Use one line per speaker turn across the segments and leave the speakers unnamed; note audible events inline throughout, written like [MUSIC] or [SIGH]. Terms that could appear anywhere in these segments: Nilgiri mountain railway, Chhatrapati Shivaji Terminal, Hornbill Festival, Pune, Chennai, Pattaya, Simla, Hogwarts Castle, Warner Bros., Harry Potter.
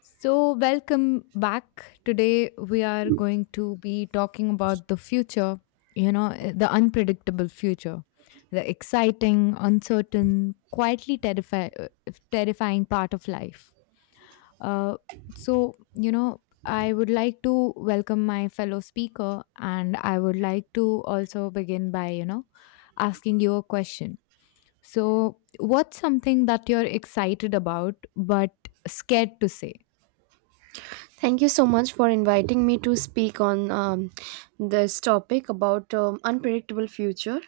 So, welcome back. Today, we are going to be talking about the future, the unpredictable future, the exciting, uncertain, quietly terrifying part of life. Uh, so, I would like to welcome my fellow speaker, and I would like to also begin by, asking you a question. So, what's something that you're excited about but scared to say?
Thank you so much for inviting me to speak on this topic about unpredictable future.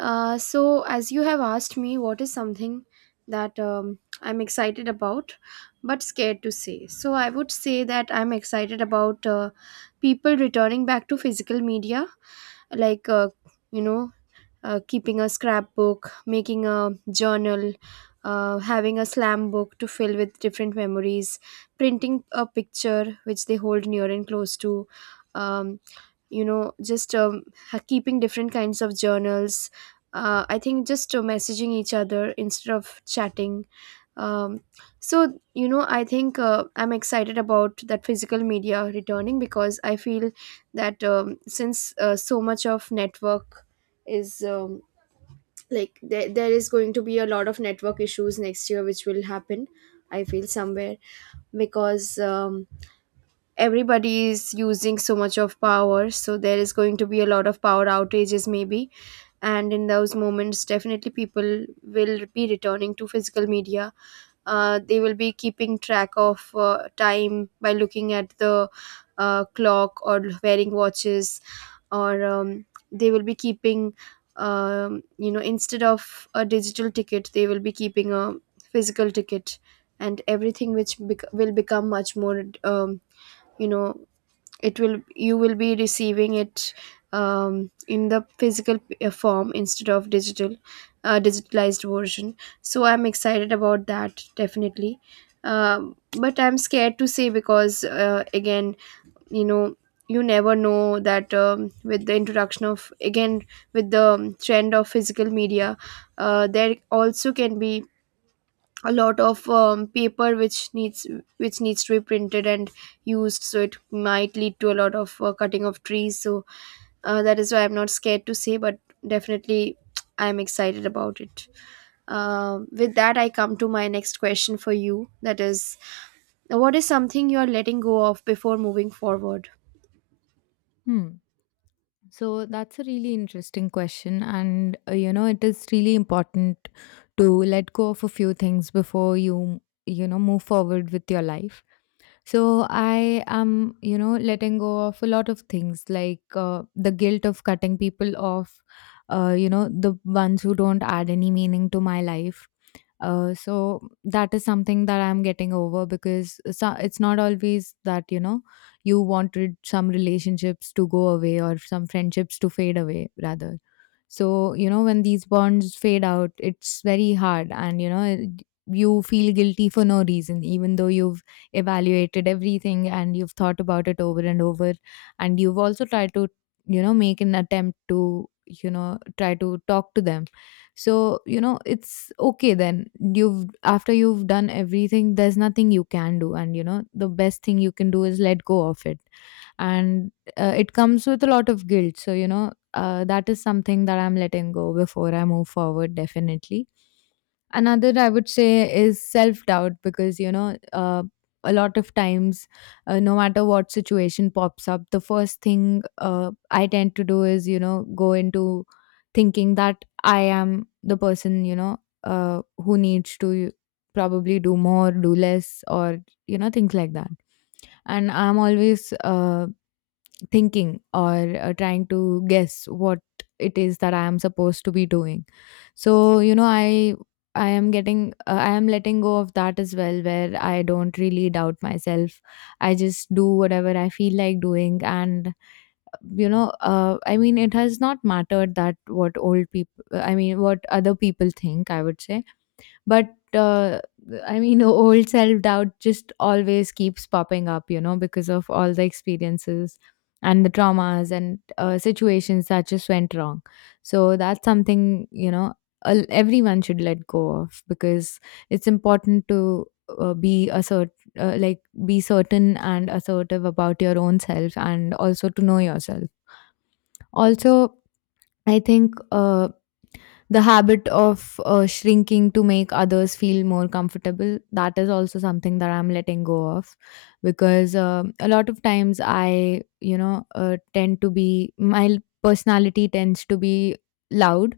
So, as you have asked me, what is something that I'm excited about but scared to say? So, I would say that I'm excited about people returning back to physical media, like you know keeping a scrapbook, making a journal, having a slam book to fill with different memories, printing a picture which they hold near and close to, um, you know, just um, keeping different kinds of journals. I think just messaging each other instead of chatting. Um, so, I think I'm excited about that physical media returning because I feel that since so much of network is like there is going to be a lot of network issues next year which will happen, I feel, somewhere, because everybody is using so much of power, so there is going to be a lot of power outages maybe, and in those moments definitely people will be returning to physical media. They will be keeping track of time by looking at the clock or wearing watches, or they will be keeping, you know, instead of a digital ticket they will be keeping a physical ticket. And everything which will become much more, um, you know it will, you will be receiving it in the physical form instead of digital digitalized version. So I'm excited about that definitely. But I'm scared to say because, again, you know, you never know that, with the introduction of, again, with the trend of physical media, there also can be a lot of paper which needs to be printed and used, so it might lead to a lot of cutting of trees. So that is why I'm not scared to say, but definitely [TSK] I'm excited about it. Um, with that I come to my next question for you, that is, what is something you are letting go of before moving forward?
Hmm. So that's a really interesting question. And, you know, it is really important to let go of a few things before you, you know, move forward with your life. So I am, you know, letting go of a lot of things like the guilt of cutting people off, you know, the ones who don't add any meaning to my life, so that is something that I'm getting over, because it's not always that, you know, you wanted some relationships to go away, or some friendships to fade away rather. So, you know, when these bonds fade out, it's very hard, and you feel guilty for no reason, even though you've evaluated everything, and you've thought about it over and over, and you've also tried to, you know, make an attempt to, you know, try to talk to them. So, you know, it's okay then. You've, after you've done everything, there's nothing you can do, and you know the best thing you can do is let go of it. And it comes with a lot of guilt, so you know, that is something that I'm letting go before I move forward, definitely. Another, I would say, is self doubt, because you know, a lot of times, no matter what situation pops up, the first thing I tend to do is, you know, go into thinking that I am the person, you know, who needs to probably do more, do less, or you know, things like that. And I'm always thinking, or trying to guess what it is that I am supposed to be doing. So you know, I am getting, I am letting go of that as well, where I don't really doubt myself. I just do whatever I feel like doing, and you know, I mean, it has not mattered that what old people I mean, what other people think, I would say. But I mean [LAUGHS] old self doubt just always keeps popping up, you know, because of all the experiences and the traumas, and situations that just went wrong. So that's something, you know, everyone should let go of, because it's important to be assert like, be certain and assertive about your own self, and also to know yourself. Also, I think the habit of shrinking to make others feel more comfortable, that is also something that I'm letting go of, because um, a lot of times, I, you know, tend to be my personality tends to be loud.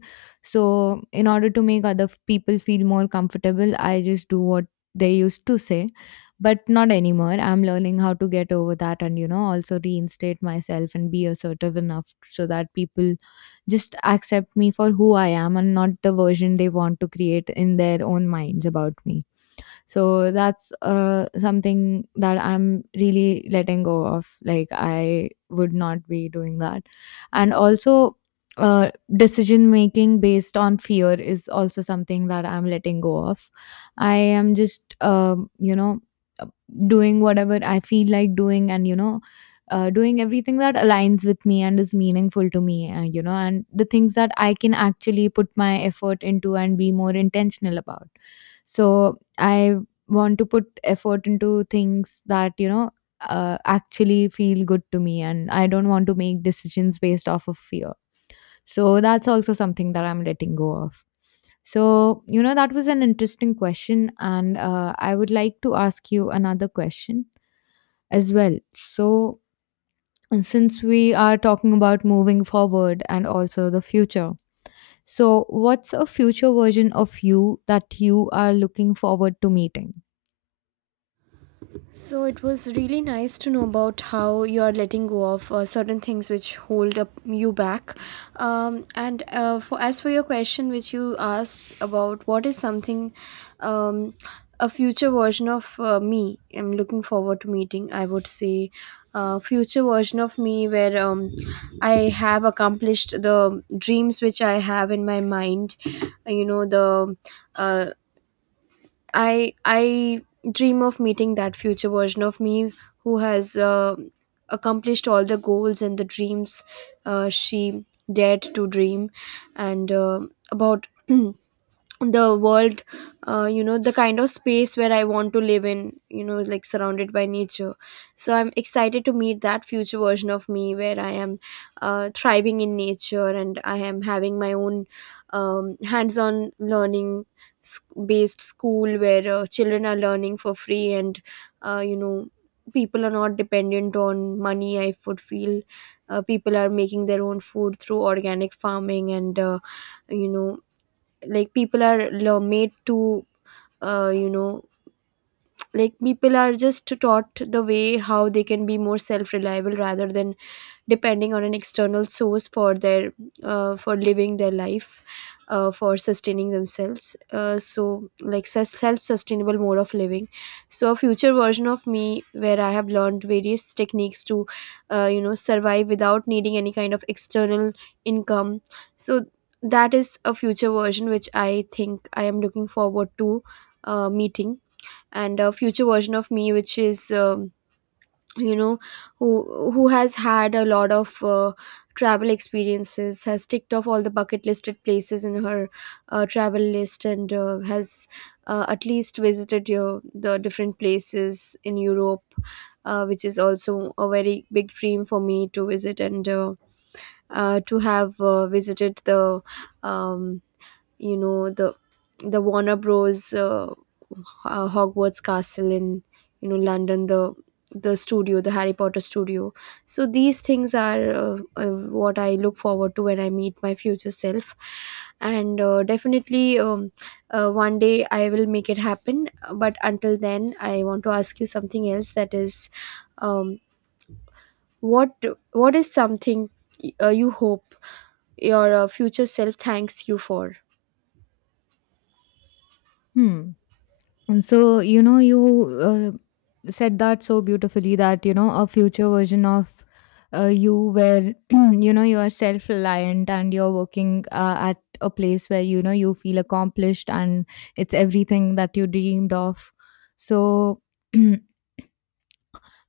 So in order to make people feel more comfortable, I just do what they used to say, but not anymore. I'm learning how to get over that, and you know, also reinstate myself and be assertive enough so that people just accept me for who I am, and not the version they want to create in their own minds about me. So that's something that I'm really letting go of, like I would not be doing that. And also, uh, decision making based on fear is also something that I'm letting go of. I am just you know, doing whatever I feel like doing, and you know, doing everything that aligns with me and is meaningful to me, you know, and the things that I can actually put my effort into and be more intentional about. So I want to put effort into things that, you know, actually feel good to me, and I don't want to make decisions based off of fear. So that's also something that I'm letting go of. So you know, that was an interesting question, and I would like to ask you another question as well. So, and since we are talking about moving forward and also the future, so what's a future version of you that you are looking forward to meeting?
So it was really nice to know about how you are letting go of certain things which hold up you back. And for, as for your question, which you asked about what is something, um, a future version of me, I'm looking forward to meeting. I would say, future version of me where I have accomplished the dreams which I have in my mind. You know, the uh, I dream of meeting that future version of me who has accomplished all the goals and the dreams. She dared to dream, and about [CLEARS THROAT] the world, you know, the kind of space where I want to live in, you know, like surrounded by nature. So I'm excited to meet that future version of me where I am thriving in nature and I am having my own hands-on learning s- based school where children are learning for free, and uh, you know people are not dependent on money, I would feel. People are making their own food through organic farming, and you know like people are made to, uh, you know like people are just taught the way how they can be more self reliable rather than depending on an external source for their for living their life, for sustaining themselves. So like self-sustainable mode of living. So a future version of me where I have learned various techniques to survive without needing any kind of external income. So that is a future version which I think I am looking forward to meeting. And a future version of me which is, um, you know who has had a lot of travel experiences, has ticked off all the bucket listed places in her travel list, and has at least visited your the different places in Europe, which is also a very big dream for me to visit, and to have visited the, um, you know the the Warner Bros. Hogwarts Castle in, you know, London, the studio, the Harry Potter studio. So these things are what I look forward to when I meet my future self, and definitely one day I will make it happen. But until then, I want to ask you something else. That is, um, what what is something you hope your future self thanks you for?
Hmm. And so, you know, you said that so beautifully, that, you know, a future version of you where, [CLEARS THROAT] you know, you are self reliant, and you're working at a place where, you know, you feel accomplished, and it's everything that you dreamed of. So, [CLEARS THROAT]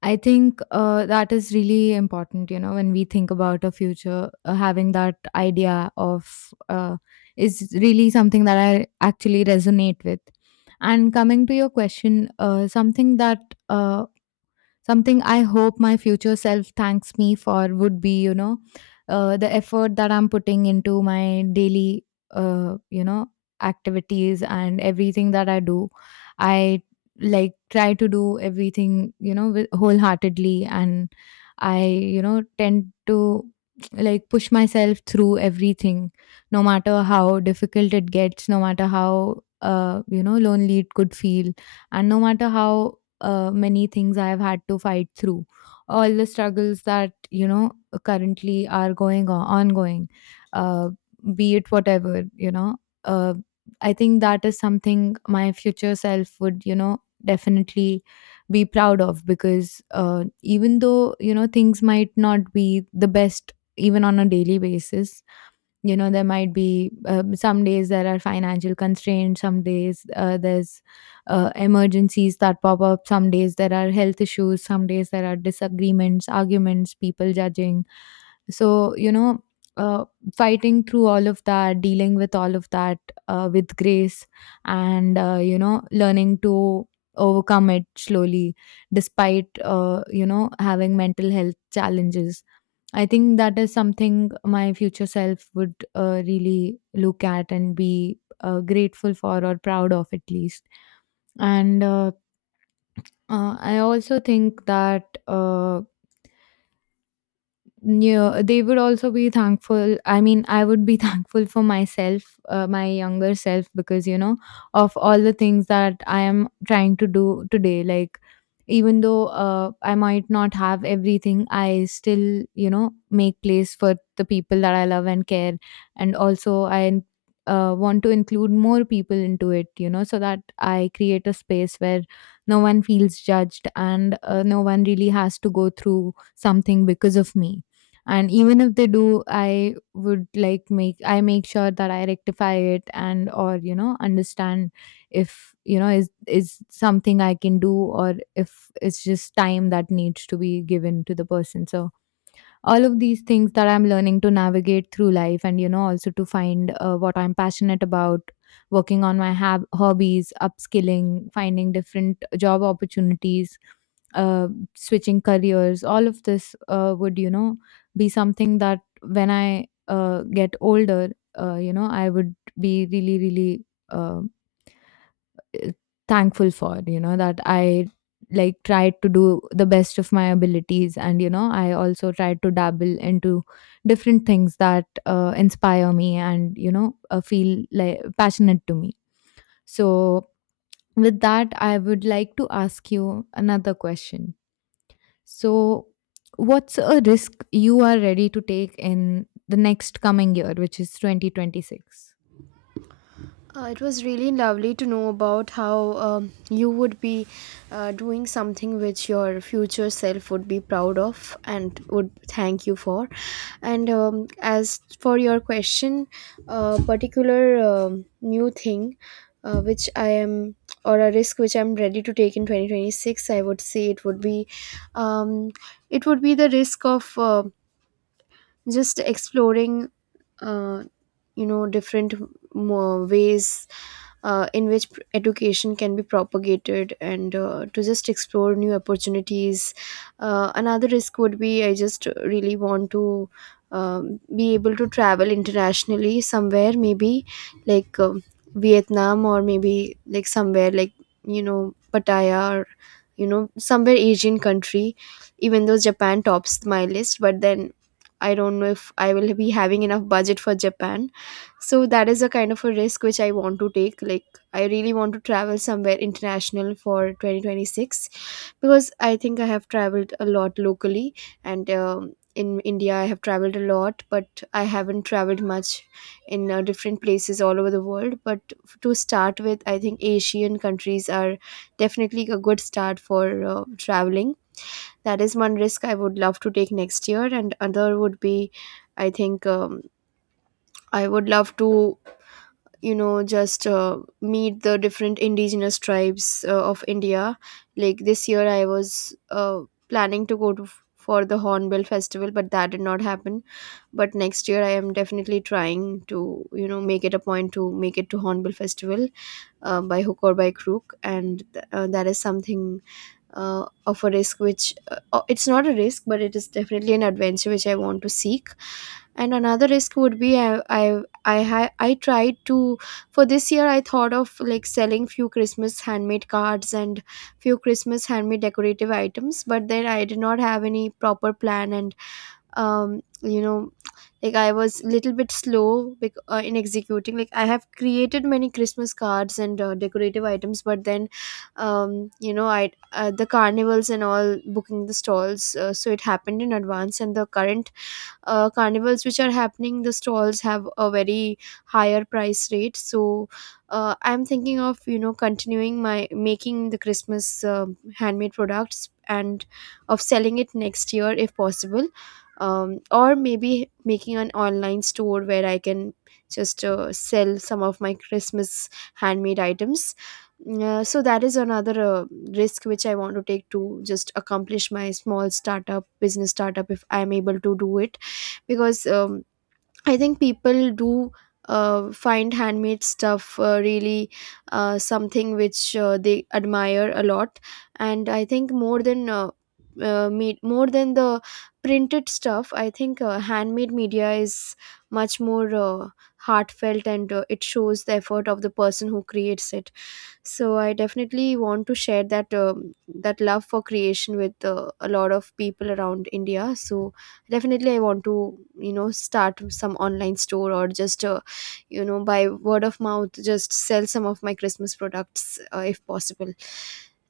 I think that is really important, you know, when we think about a future, having that idea of is really something that I actually resonate with. And coming to your question, something I hope my future self thanks me for would be, you know, the effort that I'm putting into my daily, you know, activities and everything that I do. I like try to do everything, you know, with, wholeheartedly, and I, you know, tend to [TSK] like push myself through everything, no matter how difficult it gets, no matter how, you know, lonely it could feel, and no matter how many things I have had to fight through, all the struggles that, you know, currently are going on, ongoing, uh, be it whatever, you know. Uh, I think that is something my future self would, you know, definitely be proud of, because even though, you know, things might not be the best even on a daily basis, you know, there might be, some days there are financial constraints, some days there's emergencies that pop up, some days there are health issues, some days there are disagreements, arguments, people judging. So you know, uh, fighting through all of that, dealing with all of that with grace, and you know, learning to overcome it slowly, despite you know, having mental health challenges, I think that is something my future self would really look at and be grateful for, or proud of, at least. And I also think that. Yeah, they would also be thankful. I mean, I would be [LAUGHS] thankful for myself, my younger self, because you know, of all the things that I am trying to do today. Like, even though I might not have everything, I still, you know, make place for the people that I love and care. And also, I want to include more people into it, you know, so that I create a space where no one feels judged, and no one really has to go through something because of me. And even if they do, I would like make, I make sure that I rectify it, and or you know, understand if you know, is something I can do, or if it's just time that needs to be given to the person. So all of these things that I'm learning to navigate through life, and you know, also to find what I'm passionate about, working on my hobbies, upskilling, finding different job opportunities, uh, switching careers, all of this would, you know, be something that when I get older, you know, I would be really really uh, thankful for, you know, that I like tried to do the best of my abilities. And you know, I also tried to dabble into different things that inspire me, and you know, feel like passionate to me. So with that, I would like to ask you another question. So, what's a risk you are ready to take in the next coming year, which is 2026?
It was really lovely to know about how you would be doing something which your future self would be proud of and would thank you for. And as for your question, a particular new thing which I am, or a risk which I'm ready to take in 2026, I would say it would be, um, it would be the risk of just exploring uh, you know different ways in which education can be propagated, and to just explore new opportunities. Another risk would be, I just really want to be able to travel internationally somewhere, maybe like Vietnam, or maybe like somewhere like, you know, Pattaya, or, you know, somewhere Asian country. Even though Japan tops my list, but then I don't know if I will be having enough budget for Japan. So that is a kind of a risk which I want to take. Like I really want to travel somewhere international for 2026 because I think I have traveled a lot locally, and in India I have traveled a lot, but I haven't traveled much in different places all over the world. But to start with, I think Asian countries are definitely a good start for traveling. That is one risk I would love to take next year. And other would be, I think I would love to, you know, just meet the different indigenous tribes of India. Like this year I was uh, planning to go to, for the Hornbill Festival, but that did not happen. But next year I am definitely trying to, you know, make it a point to make it to Hornbill Festival by hook or by crook. And that is something of a risk which it's not a risk but it is definitely an adventure which I want to seek. And another risk would be, I tried to, for this year I thought of like selling few Christmas handmade cards and few Christmas handmade decorative items, but then I did not have any proper plan, and um you know like I was a little bit slow in executing. Like I have created many Christmas cards and decorative items, but then, you know I the carnivals and all, booking the stalls, so it happened in advance, and the current carnivals which are happening, the stalls have a very higher price rate. So I'm thinking of, you know, continuing my making the Christmas handmade products and of selling it next year if possible, or maybe making an online store where I can just sell some of my Christmas handmade items. Mm, so that is another risk which I want to take, to just accomplish my small startup, business startup, if I am able to do it, because I think people do find handmade stuff really something which they admire a lot. And I think more than more than the printed stuff, I think handmade media is much more heartfelt, and it shows the effort of the person who creates it. So I definitely want to share that that love for creation with a lot of people around India. So definitely I want to, you know, start some online store, or just you know, by word of mouth just sell some of my Christmas products if possible.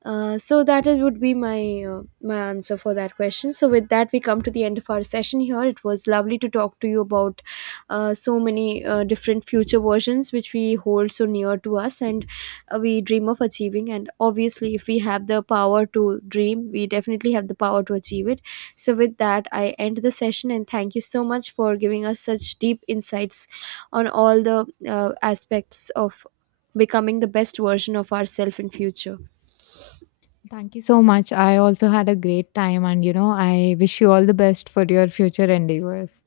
So that would be my my answer for that question. So with that, we come to the end of our session here. It was lovely to talk to you about so many different future versions which we hold so near to us, and we dream of achieving. And obviously if we have the power to dream, we definitely have the power to achieve it. So with that I end the session, and thank you so much for giving us such deep insights on all the aspects of becoming the best version of ourselves in future.
Thank you so much. I also had a great time, and you know, I wish you all the best for your future endeavors.